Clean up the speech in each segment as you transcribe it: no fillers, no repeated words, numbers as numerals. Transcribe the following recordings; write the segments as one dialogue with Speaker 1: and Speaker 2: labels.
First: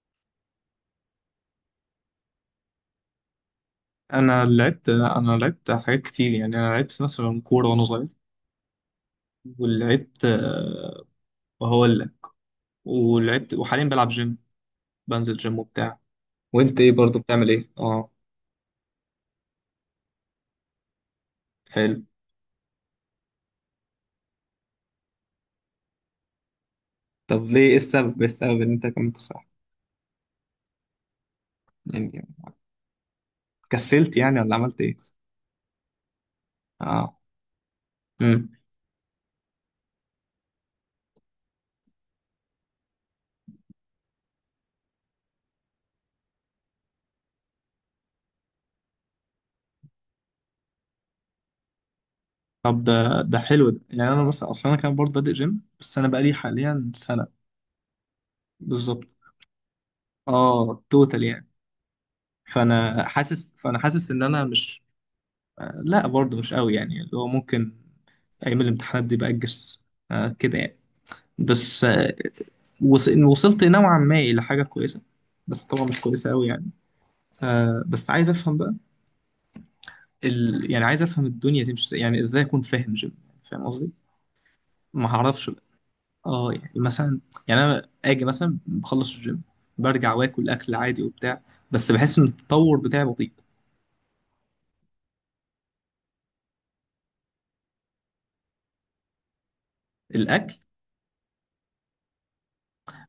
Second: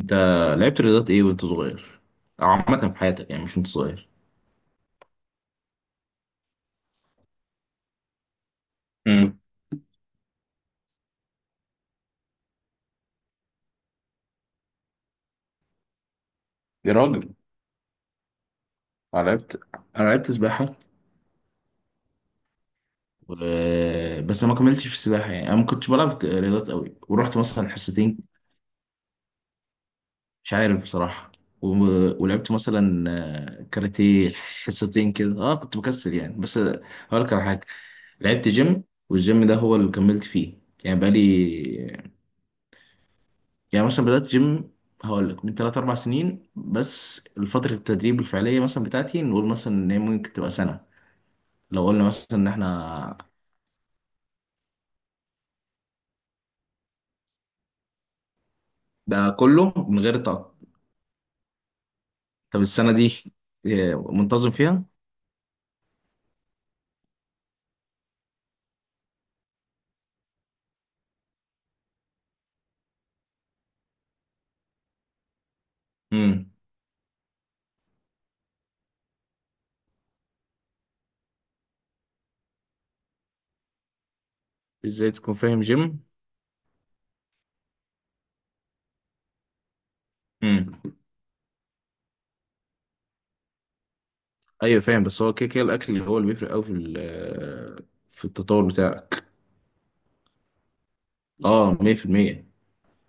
Speaker 1: انت لعبت رياضات ايه وانت صغير؟ او عامه في حياتك، يعني مش وانت صغير.
Speaker 2: انا لعبت حاجات كتير، يعني انا لعبت مثلا كوره وانا صغير.
Speaker 1: امم
Speaker 2: ولعبت آه، وهقول لك. وحاليا بلعب جيم، بنزل جيم وبتاع. وانت ايه
Speaker 1: يا
Speaker 2: برضو،
Speaker 1: راجل،
Speaker 2: بتعمل ايه؟ اه.
Speaker 1: انا لعبت انا لعبت سباحه
Speaker 2: حلو.
Speaker 1: و... بس أنا ما كملتش في السباحه، يعني انا ما كنتش بلعب رياضات قوي، ورحت
Speaker 2: طب
Speaker 1: مثلا
Speaker 2: ليه؟ ايه
Speaker 1: حصتين.
Speaker 2: السبب ايه السبب ان انت كملت؟ صح،
Speaker 1: مش عارف بصراحه و...
Speaker 2: يعني
Speaker 1: ولعبت مثلا
Speaker 2: كسلت
Speaker 1: كاراتيه
Speaker 2: يعني ولا عملت ايه؟
Speaker 1: حصتين كده. اه، كنت مكسل يعني، بس
Speaker 2: اه.
Speaker 1: هقول لك على حاجه.
Speaker 2: امم.
Speaker 1: لعبت جيم، والجيم ده هو اللي كملت فيه. يعني بقالي يعني مثلا بدأت جيم، هقول لك من 3 4 سنين بس. فترة التدريب الفعلية مثلا بتاعتي، نقول مثلا ان هي ممكن تبقى سنة. لو قلنا مثلا ان
Speaker 2: طب
Speaker 1: احنا
Speaker 2: ده حلو ده، يعني انا مثلا اصلا انا كان برضه بادئ جيم، بس انا بقالي حاليا سنه. بالظبط.
Speaker 1: ده كله من غير تقطع.
Speaker 2: اه توتال يعني.
Speaker 1: طب السنة
Speaker 2: فانا
Speaker 1: دي
Speaker 2: حاسس فانا حاسس ان انا
Speaker 1: منتظم
Speaker 2: مش...
Speaker 1: فيها؟
Speaker 2: لا برضه مش قوي، يعني اللي هو ممكن ايام الامتحانات دي باجز، كده يعني. بس، إن وصلت نوعا ما الى حاجه كويسه، بس طبعا مش كويسه قوي
Speaker 1: امم
Speaker 2: يعني. بس عايز افهم بقى، يعني عايز افهم الدنيا تمشي ازاي، يعني ازاي اكون فاهم جيم؟ فاهم قصدي؟ ما
Speaker 1: ازاي تكون
Speaker 2: هعرفش
Speaker 1: فاهم
Speaker 2: بقى.
Speaker 1: جيم؟
Speaker 2: اه يعني مثلا، يعني انا اجي مثلا بخلص الجيم، برجع واكل
Speaker 1: امم
Speaker 2: اكل عادي وبتاع، بس بحس ان التطور بتاعي بطيء.
Speaker 1: ايوه فاهم، بس هو كده كده الاكل اللي هو اللي بيفرق قوي في التطور بتاعك.
Speaker 2: الاكل؟
Speaker 1: اه، 100%.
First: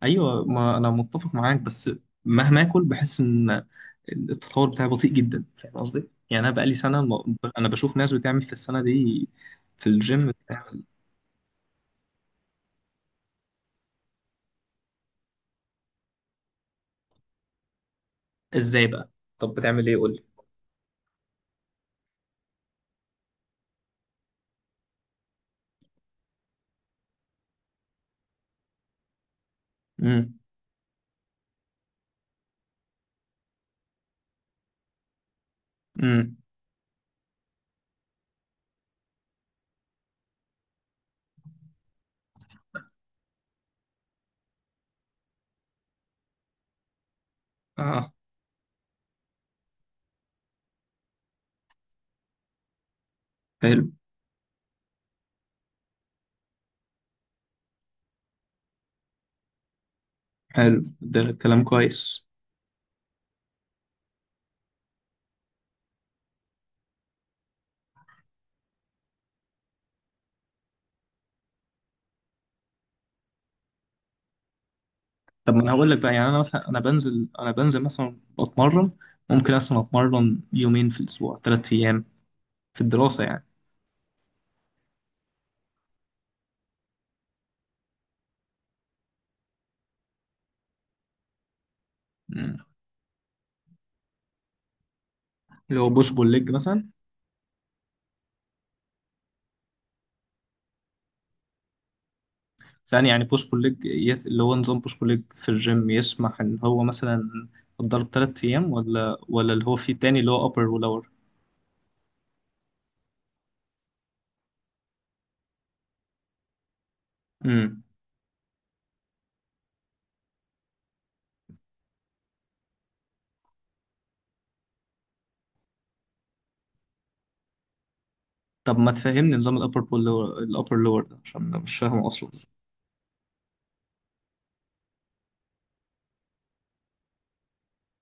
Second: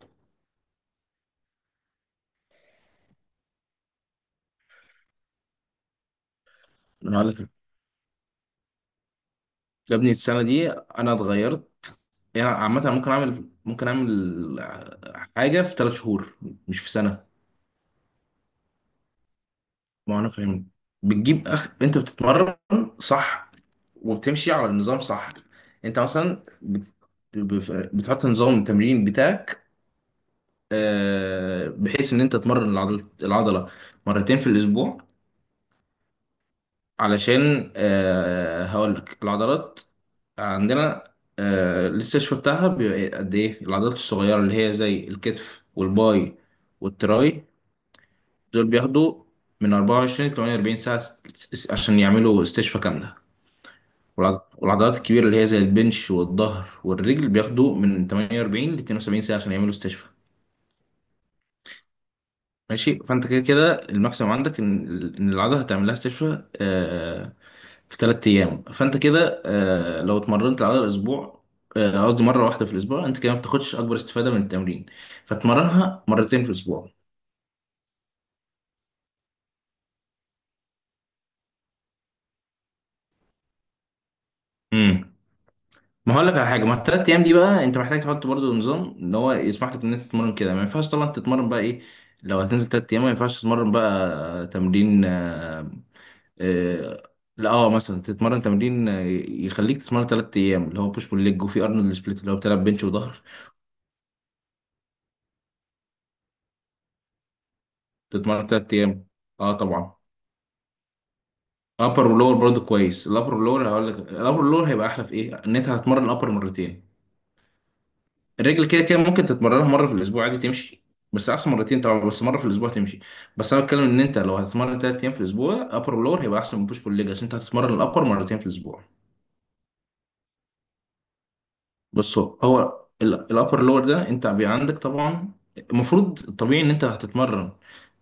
Speaker 2: ايوه، ما انا متفق معاك، بس مهما اكل بحس ان التطور بتاعي بطيء جدا. فاهم قصدي؟ يعني انا بقالي سنه،
Speaker 1: انا هقول لك،
Speaker 2: انا بشوف ناس بتعمل في السنه دي في
Speaker 1: يا ابني
Speaker 2: الجيم،
Speaker 1: السنة دي
Speaker 2: بتعمل
Speaker 1: انا اتغيرت، يعني عامة ممكن أعمل، حاجة في 3 شهور مش في سنة.
Speaker 2: ازاي بقى؟ طب بتعمل ايه؟ قول
Speaker 1: ما
Speaker 2: لي.
Speaker 1: أنا فاهم، بتجيب أخ أنت بتتمرن، صح؟ وبتمشي على النظام، صح؟ أنت مثلا بتحط نظام التمرين بتاعك،
Speaker 2: امم.
Speaker 1: بحيث إن أنت تمرن العضلة مرتين في الأسبوع،
Speaker 2: امم.
Speaker 1: علشان هقول لك العضلات عندنا الاستشفاء بتاعها بيبقى قد إيه. العضلات الصغيرة اللي هي زي الكتف والباي والتراي
Speaker 2: اه
Speaker 1: دول بياخدوا من 24 ل 48 ساعة، عشان يعملوا استشفاء كاملة.
Speaker 2: حلو.
Speaker 1: والعضلات الكبيرة اللي هي زي البنش والظهر والرجل بياخدوا من 48 ل 72 ساعة عشان يعملوا استشفاء.
Speaker 2: حلو، ده كلام كويس.
Speaker 1: ماشي، فأنت كده كده الماكسيمم عندك إن إن العضلة هتعمل لها استشفاء في 3 أيام. فأنت كده لو اتمرنت العضلة أسبوع، قصدي مرة واحدة في الأسبوع، أنت كده ما بتاخدش أكبر استفادة من التمرين،
Speaker 2: طب ما انا هقول لك
Speaker 1: فتمرنها
Speaker 2: بقى، يعني انا
Speaker 1: مرتين في
Speaker 2: مثلا انا
Speaker 1: الأسبوع.
Speaker 2: بنزل انا بنزل مثلا بتمرن، ممكن اصلا اتمرن يومين في الاسبوع، 3 ايام في الدراسه يعني.
Speaker 1: مم. ما هقول لك على حاجه، ما الثلاث ايام دي بقى انت محتاج تحط برضو نظام ان هو يسمح لك ان انت تتمرن كده. ما ينفعش طبعا تتمرن بقى ايه، لو
Speaker 2: مم.
Speaker 1: هتنزل 3 ايام ما ينفعش تتمرن بقى تمرين
Speaker 2: اللي هو بوش بول ليج مثلا.
Speaker 1: آه، لا، مثلا تتمرن تمرين يخليك تتمرن 3 ايام، اللي هو بوش بول ليج، وفي ارنولد سبليت اللي هو بتلعب بنش
Speaker 2: ثاني
Speaker 1: وظهر.
Speaker 2: يعني بوش بول ليج، اللي هو نظام بوش بول ليج في الجيم يسمح ان هو مثلا الضرب تلات
Speaker 1: تتمرن
Speaker 2: ايام
Speaker 1: ثلاث ايام،
Speaker 2: ولا
Speaker 1: اه
Speaker 2: اللي هو فيه
Speaker 1: طبعا.
Speaker 2: تاني اللي هو upper و lower.
Speaker 1: ابر ولور برضو كويس. الابر ولور هقول لك، الابر ولور هيبقى احلى في ايه، ان انت هتتمرن الابر مرتين.
Speaker 2: امم.
Speaker 1: الرجل كده كده ممكن تتمرنها مره في الاسبوع عادي تمشي، بس احسن مرتين طبعا، بس مره في الاسبوع تمشي. بس انا بتكلم ان انت لو هتتمرن 3 ايام في الاسبوع، ابر ولور هيبقى احسن من بوش بول ليج، عشان انت هتتمرن الابر مرتين في
Speaker 2: طب
Speaker 1: الاسبوع.
Speaker 2: ما تفهمني نظام الابر بول lower، الابر لور ده، عشان أنا مش فاهمه
Speaker 1: بص،
Speaker 2: اصلا.
Speaker 1: هو الابر لور ده انت بيبقى عندك طبعا، المفروض الطبيعي ان انت هتتمرن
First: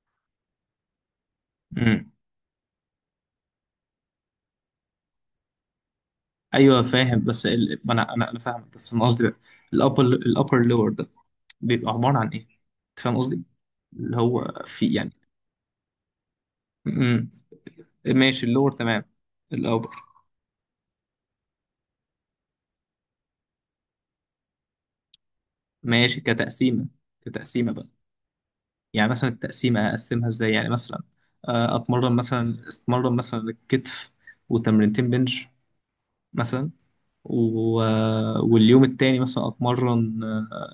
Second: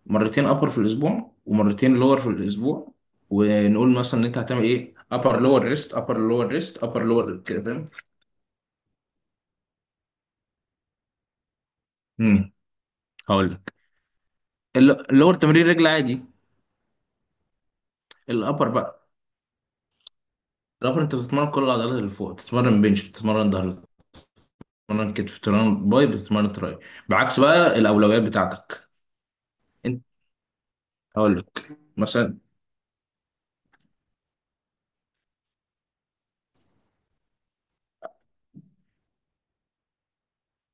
Speaker 1: مرتين ابر في الاسبوع ومرتين
Speaker 2: امم.
Speaker 1: لور في الاسبوع. ونقول مثلا ان انت هتعمل ايه، ابر لور ريست، ابر لور
Speaker 2: ايوه
Speaker 1: ريست، ابر
Speaker 2: فاهم،
Speaker 1: لور،
Speaker 2: بس
Speaker 1: كده فاهم.
Speaker 2: ما انا فاهمك، بس انا قصدي بقى الابر لور ده بيبقى عباره عن ايه؟
Speaker 1: امم،
Speaker 2: انت فاهم قصدي؟
Speaker 1: هقول لك.
Speaker 2: اللي هو في يعني.
Speaker 1: اللور تمرين رجل عادي.
Speaker 2: امم. ماشي،
Speaker 1: الابر
Speaker 2: اللور تمام.
Speaker 1: بقى،
Speaker 2: الابر.
Speaker 1: رابر انت بتتمرن كل العضلات اللي فوق، بتتمرن بنش، بتتمرن ظهر، بتتمرن كتف، بتتمرن باي،
Speaker 2: ماشي
Speaker 1: بتتمرن تراي،
Speaker 2: كتقسيمه.
Speaker 1: بعكس بقى
Speaker 2: كتقسيمه بقى،
Speaker 1: الاولويات بتاعتك.
Speaker 2: يعني مثلا التقسيمة
Speaker 1: انت
Speaker 2: أقسمها إزاي؟ يعني مثلا
Speaker 1: هقول لك
Speaker 2: أتمرن
Speaker 1: مثلا،
Speaker 2: مثلا أتمرن مثلا الكتف وتمرينتين بنش مثلا، و... آه، واليوم التاني مثلا أتمرن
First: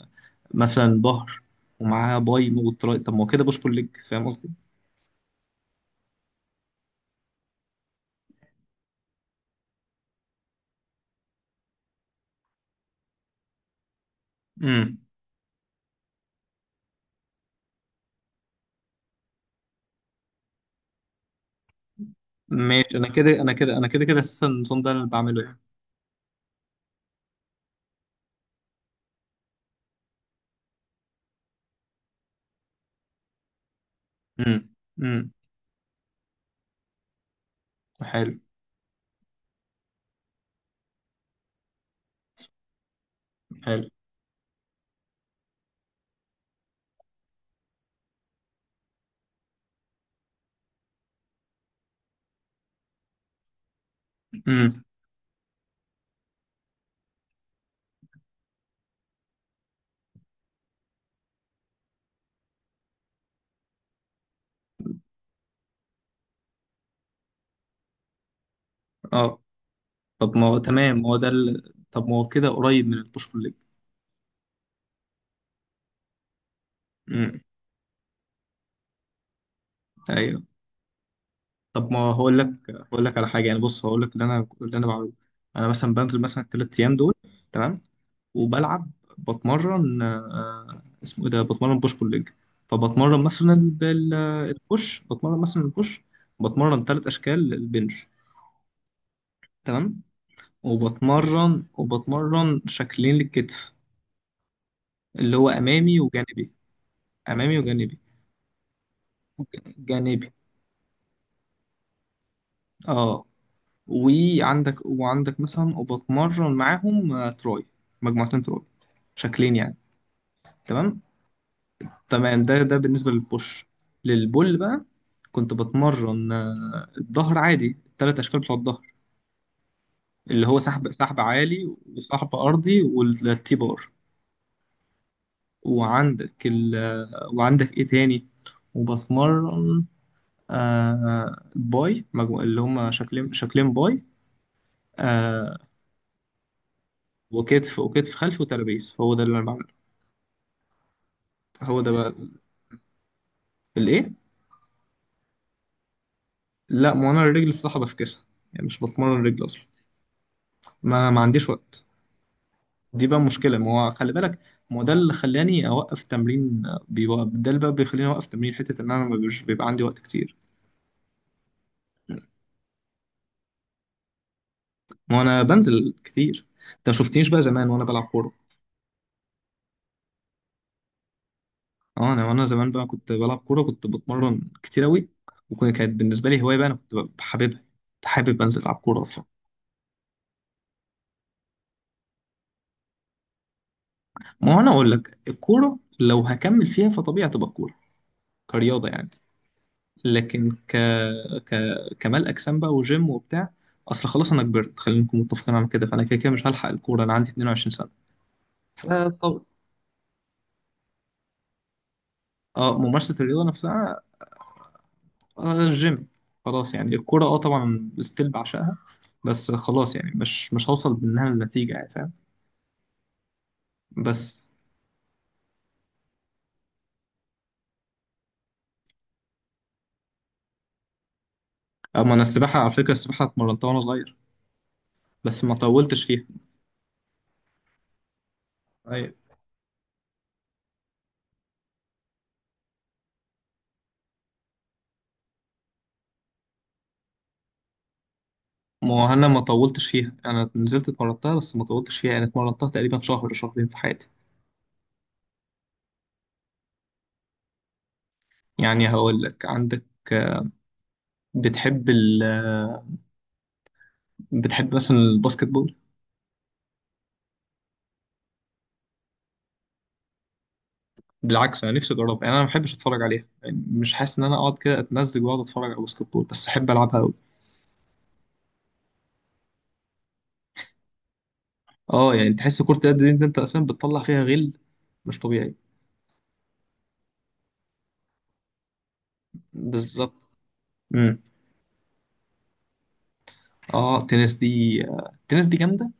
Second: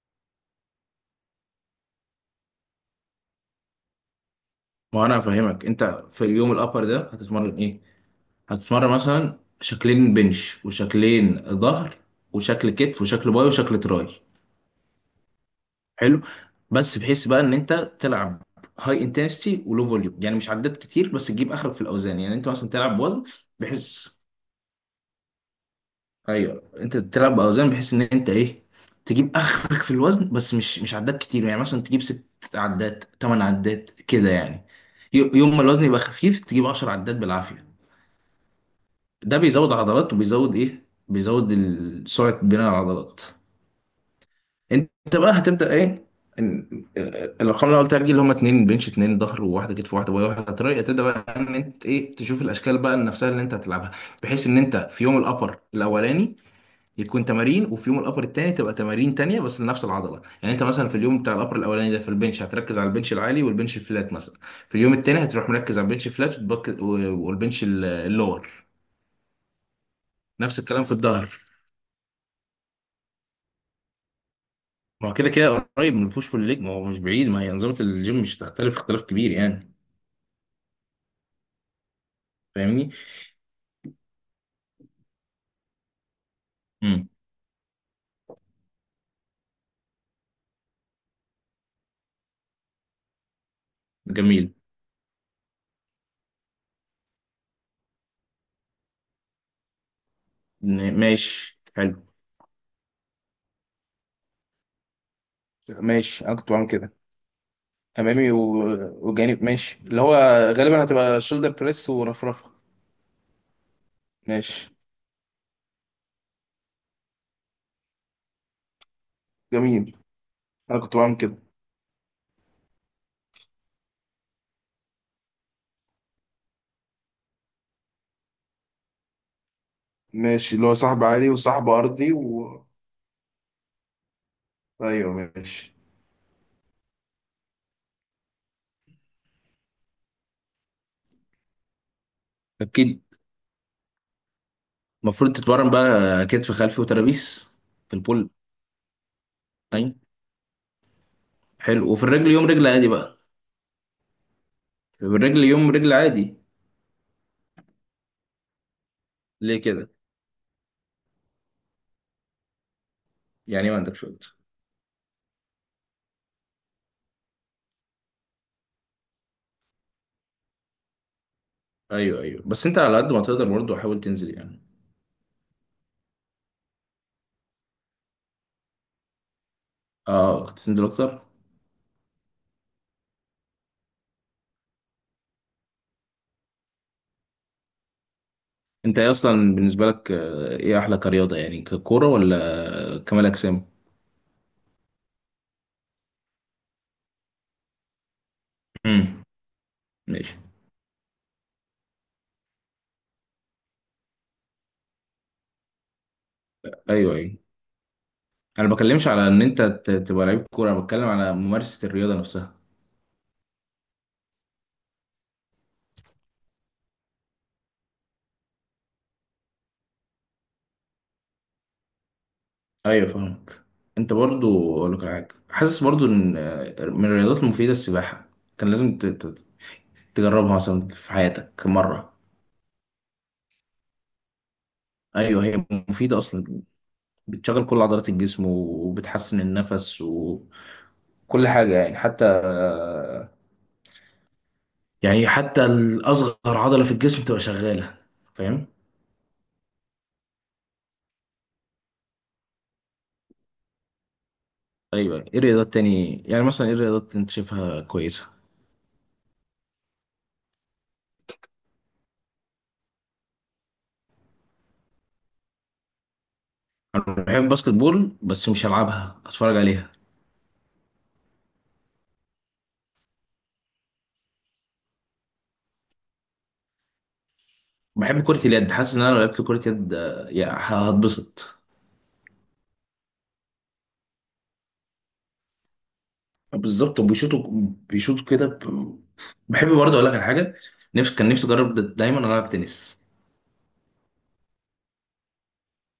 Speaker 2: مثلا ظهر ومعاها باي وتراي، طب ما هو كده بوش بول ليج، فاهم قصدي؟
Speaker 1: ما هو انا هفهمك. انت في اليوم الابر ده هتتمرن ايه؟ هتتمرن مثلا شكلين بنش وشكلين ظهر وشكل كتف وشكل باي وشكل تراي.
Speaker 2: امم.
Speaker 1: حلو. بس بحيث بقى ان انت تلعب هاي انتنستي ولو فوليوم، يعني مش عدات كتير بس تجيب اخرك في الاوزان، يعني انت مثلا
Speaker 2: ماشي،
Speaker 1: تلعب
Speaker 2: أنا
Speaker 1: وزن
Speaker 2: كده أنا كده أنا كده
Speaker 1: بحيث،
Speaker 2: كده أساسا النظام ده أنا اللي بعمله يعني.
Speaker 1: ايوه، انت تلعب باوزان بحيث ان انت ايه، تجيب اخرك في الوزن، بس مش عدات كتير، يعني مثلا تجيب 6 عدات 8 عدات كده يعني.
Speaker 2: امم. امم.
Speaker 1: يوم ما الوزن يبقى خفيف تجيب 10 عدات بالعافيه.
Speaker 2: حلو.
Speaker 1: ده بيزود عضلات وبيزود ايه، بيزود سرعه بناء العضلات.
Speaker 2: حلو.
Speaker 1: انت بقى هتبدا ايه، إن- الارقام اللي قلت لك دي، اللي هم اتنين بنش اتنين ظهر وواحده كتف واحده باي واحده تراي، هتبدا بقى ان انت ايه، تشوف الاشكال بقى نفسها اللي انت هتلعبها، بحيث ان
Speaker 2: امم.
Speaker 1: انت في يوم الابر الاولاني يكون تمارين، وفي يوم الابر التاني تبقى تمارين تانية بس لنفس العضله، يعني انت مثلا في اليوم بتاع الابر الاولاني ده في البنش هتركز على البنش العالي والبنش الفلات مثلا، في اليوم التاني هتروح مركز على البنش الفلات، والبنش اللور.
Speaker 2: اه. طب ما هو
Speaker 1: نفس الكلام في
Speaker 2: تمام، ما هو ده
Speaker 1: الظهر.
Speaker 2: طب ما هو كده قريب من البوش بول ليج.
Speaker 1: ما هو كده كده قريب من البوش بول ليج، ما هو مش بعيد،
Speaker 2: امم.
Speaker 1: ما هي انظمه الجيم مش هتختلف اختلاف كبير يعني.
Speaker 2: أيوه. طب ما هقول لك
Speaker 1: فاهمني؟
Speaker 2: هقول لك على حاجه يعني. بص هقول لك اللي انا بعمله. انا مثلا بنزل مثلا ال3 ايام
Speaker 1: امم.
Speaker 2: دول، تمام. وبلعب، بتمرن اسمه ايه ده، بتمرن بوش بول ليج. فبتمرن مثلا
Speaker 1: جميل.
Speaker 2: البوش، بتمرن مثلا البوش، بتمرن 3 اشكال البنج، تمام.
Speaker 1: ن- ماشي،
Speaker 2: وبتمرن
Speaker 1: حلو.
Speaker 2: وبتمرن شكلين للكتف، اللي هو امامي
Speaker 1: ماشي، انا كنت
Speaker 2: وجانبي،
Speaker 1: بعمل كده.
Speaker 2: امامي وجانبي،
Speaker 1: امامي وجانب، ماشي، اللي هو
Speaker 2: جانبي.
Speaker 1: غالبا هتبقى شولدر بريس ورفرفه.
Speaker 2: اه،
Speaker 1: ماشي.
Speaker 2: وعندك مثلا وبتمرن معاهم تراي، مجموعتين تراي، شكلين يعني،
Speaker 1: جميل. انا كنت
Speaker 2: تمام.
Speaker 1: بعمل كده.
Speaker 2: تمام، ده بالنسبة للبوش. للبول بقى، كنت بتمرن الظهر عادي، ال3 أشكال بتوع الظهر، اللي
Speaker 1: ماشي،
Speaker 2: هو
Speaker 1: اللي هو
Speaker 2: سحب
Speaker 1: صاحب
Speaker 2: سحب
Speaker 1: عالي وصاحب
Speaker 2: عالي
Speaker 1: أرضي
Speaker 2: وسحب
Speaker 1: و...
Speaker 2: أرضي والتي بار،
Speaker 1: أيوه ماشي.
Speaker 2: وعندك إيه تاني؟ وبتمرن باي، مجموع اللي هما
Speaker 1: اكيد.
Speaker 2: شكلين، شكلين باي.
Speaker 1: المفروض
Speaker 2: آه
Speaker 1: تتمرن بقى كتف خلفي وترابيس.
Speaker 2: وكتف
Speaker 1: في
Speaker 2: وكتف
Speaker 1: البول،
Speaker 2: خلفي وترابيز، هو ده اللي أنا بعمله.
Speaker 1: ايوه.
Speaker 2: هو
Speaker 1: حلو،
Speaker 2: ده
Speaker 1: وفي
Speaker 2: بقى
Speaker 1: الرجل يوم رجل عادي بقى.
Speaker 2: الايه.
Speaker 1: في الرجل يوم رجل عادي.
Speaker 2: لا، ما هو انا الرجل الصح بفكسها، يعني مش بتمرن رجل اصلا.
Speaker 1: ليه كده؟
Speaker 2: ما عنديش وقت. دي بقى مشكله،
Speaker 1: يعني
Speaker 2: ما
Speaker 1: ما
Speaker 2: هو
Speaker 1: عندكش
Speaker 2: خلي
Speaker 1: وقت؟
Speaker 2: بالك، ما هو ده اللي خلاني اوقف تمرين. بيوقف، ده اللي بقى بيخليني اوقف تمرين، حته ان انا ما بيبقاش بيبقى عندي وقت كتير.
Speaker 1: ايوه ايوه، بس انت على قد ما تقدر برضه حاول تنزل يعني.
Speaker 2: ما هو انا بنزل كتير، انت ما شفتنيش بقى زمان وانا بلعب كوره.
Speaker 1: اه، تنزل اكتر.
Speaker 2: اه، انا وانا زمان بقى كنت بلعب كوره، كنت بتمرن كتير قوي، وكانت بالنسبه لي هوايه بقى. انا كنت بحببها، كنت حابب انزل العب
Speaker 1: انت
Speaker 2: كوره
Speaker 1: إيه
Speaker 2: اصلا.
Speaker 1: اصلا بالنسبه لك ايه احلى كرياضه، يعني ككوره ولا كمال اجسام؟
Speaker 2: ما هو انا اقول لك، الكوره لو هكمل فيها فطبيعي تبقى كوره، كرياضه يعني.
Speaker 1: امم. ماشي.
Speaker 2: لكن ك... كمال اجسام بقى وجيم وبتاع، اصل خلاص انا كبرت، خلينا نكون متفقين على كده، فانا كده كده مش هلحق الكوره، انا
Speaker 1: ايوه
Speaker 2: عندي
Speaker 1: ايوه،
Speaker 2: 22 سنه.
Speaker 1: انا ما بكلمش على ان
Speaker 2: فطب...
Speaker 1: انت تبقى لعيب كوره، انا بتكلم على ممارسه الرياضه نفسها.
Speaker 2: اه ممارسه الرياضه نفسها، الجيم. خلاص يعني الكوره اه طبعا ستيل بعشقها، بس خلاص يعني مش هوصل منها لنتيجه، يعني فاهم؟
Speaker 1: ايوه فاهمك. انت
Speaker 2: بس.
Speaker 1: برضو اقول لك على حاجه، حاسس برضو ان من الرياضات المفيده السباحه، كان لازم تجربها مثلا في حياتك مره.
Speaker 2: اما انا السباحه، على فكره السباحه اتمرنتها وانا صغير بس
Speaker 1: ايوه
Speaker 2: ما
Speaker 1: هي
Speaker 2: طولتش
Speaker 1: مفيده
Speaker 2: فيها.
Speaker 1: اصلا، بتشغل كل عضلات الجسم
Speaker 2: أيوة.
Speaker 1: وبتحسن النفس وكل حاجه يعني، حتى يعني حتى الاصغر عضله في الجسم تبقى شغاله، فاهم.
Speaker 2: ما هو انا ما طولتش فيها، انا نزلت اتمرنتها بس ما طولتش فيها يعني، اتمرنتها تقريبا شهر شهرين في حياتي.
Speaker 1: ايوه، ايه الرياضات تاني يعني، مثلا ايه الرياضات انت شايفها كويسه؟
Speaker 2: يعني هقول لك، عندك، بتحب ال بتحب مثلا الباسكت بول؟
Speaker 1: انا بحب الباسكت بول، بس مش هلعبها، اتفرج عليها.
Speaker 2: بالعكس، انا نفسي اجربها، يعني انا ما بحبش اتفرج عليها، يعني مش حاسس ان انا اقعد كده اتمزج واقعد اتفرج على باسكت بول، بس احب العبها قوي.
Speaker 1: بحب كرة اليد، حاسس ان انا لو لعبت كرة يد يعني هتبسط.
Speaker 2: اه، يعني تحس كرة اليد دي، انت اصلا بتطلع فيها غل، مش طبيعي.
Speaker 1: بالظبط، وبيشوطوا، بيشوطوا كده ب... بحب برضه اقول
Speaker 2: بالظبط.
Speaker 1: لك على حاجة، نفسي،
Speaker 2: امم.
Speaker 1: كان نفسي اجرب دايما العب تنس.
Speaker 2: اه التنس دي التنس دي جامده،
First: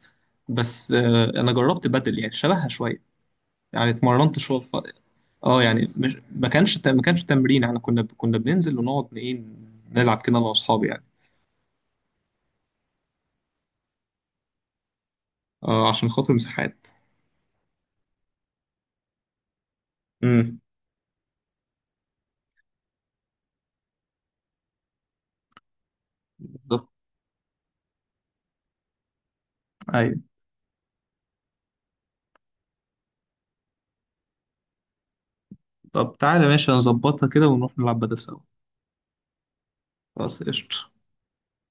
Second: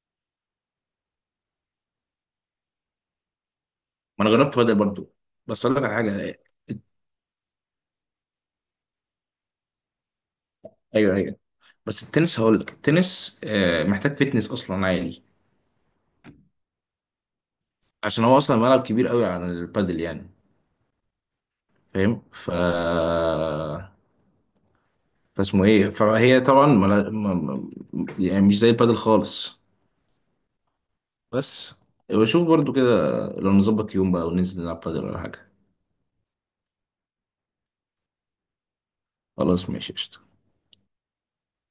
Speaker 2: بس انا جربت بدل، يعني شبهها شويه، يعني
Speaker 1: ما انا
Speaker 2: اتمرنت
Speaker 1: جربت
Speaker 2: شويه
Speaker 1: بدل برضه.
Speaker 2: اه
Speaker 1: بس اقول لك
Speaker 2: يعني،
Speaker 1: على
Speaker 2: مش
Speaker 1: حاجة،
Speaker 2: ما كانش ت- ما كانش تمرين، احنا كنا بننزل ونقعد ايه، نلعب كده انا واصحابي يعني.
Speaker 1: ايوه ايوه، بس التنس هقول لك، التنس محتاج فتنس اصلا عالي،
Speaker 2: عشان خاطر المساحات.
Speaker 1: عشان هو اصلا ملعب كبير قوي عن البادل يعني، فاهم؟ ف فاسمه ايه، فهي طبعا
Speaker 2: بالظبط.
Speaker 1: يعني مش زي البادل خالص.
Speaker 2: ايوه.
Speaker 1: بس، وشوف برضو كده، لو نظبط يوم بقى وننزل نلعب بدل ولا حاجة.
Speaker 2: طب تعالى، ماشي نظبطها كده ونروح نلعب بدل سوا.
Speaker 1: خلاص ماشي، قشطة.
Speaker 2: خلاص قشطة.